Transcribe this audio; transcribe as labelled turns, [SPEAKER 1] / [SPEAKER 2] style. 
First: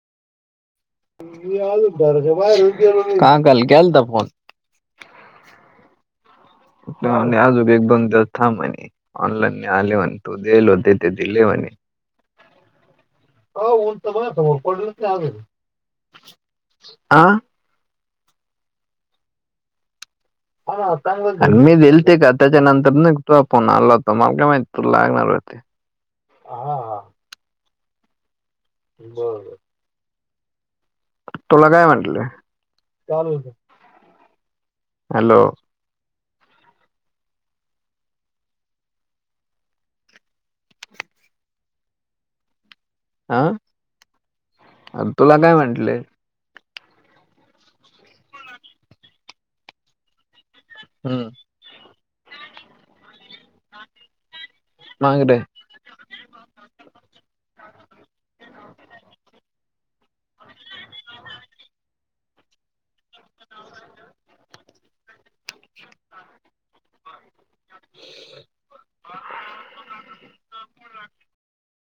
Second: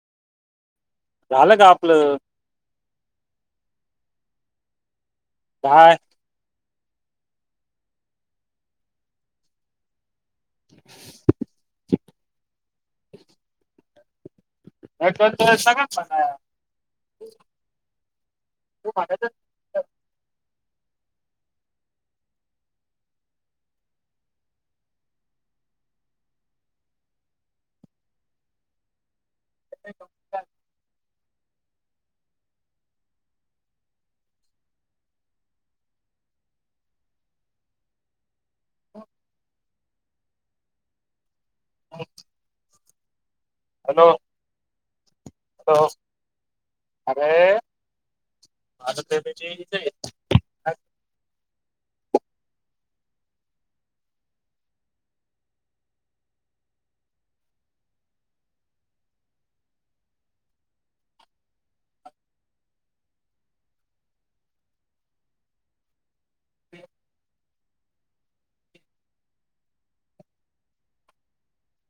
[SPEAKER 1] झालं का आपलं
[SPEAKER 2] काकाला केलता फोन.
[SPEAKER 1] काय?
[SPEAKER 2] आणि अजूब एक दोन दिवस, थांब म्हणे ऑनलाईन आले म्हणे. तू देल होते. ते दिले म्हणे.
[SPEAKER 1] सगळं.
[SPEAKER 2] आ [inaudible]
[SPEAKER 1] तू माग तर
[SPEAKER 2] मीे दिलते का त्याच्या नंतरन, तुझा फोन आला होता. मला काय माहित तुला लागणार आहेत. हां हां. बरं.
[SPEAKER 1] [unintelligible]
[SPEAKER 2] तुला काय म्हटले? हॅलो.
[SPEAKER 1] हो. [inaudible]
[SPEAKER 2] आह.
[SPEAKER 1] हॅलो.
[SPEAKER 2] अन् तुला काय
[SPEAKER 1] हॅलो
[SPEAKER 2] म्हटले?
[SPEAKER 1] अरे आता त्या [unintelligible]
[SPEAKER 2] हम्म. माकड. [inaudible] [inaudible] [inaudible] [inaudible]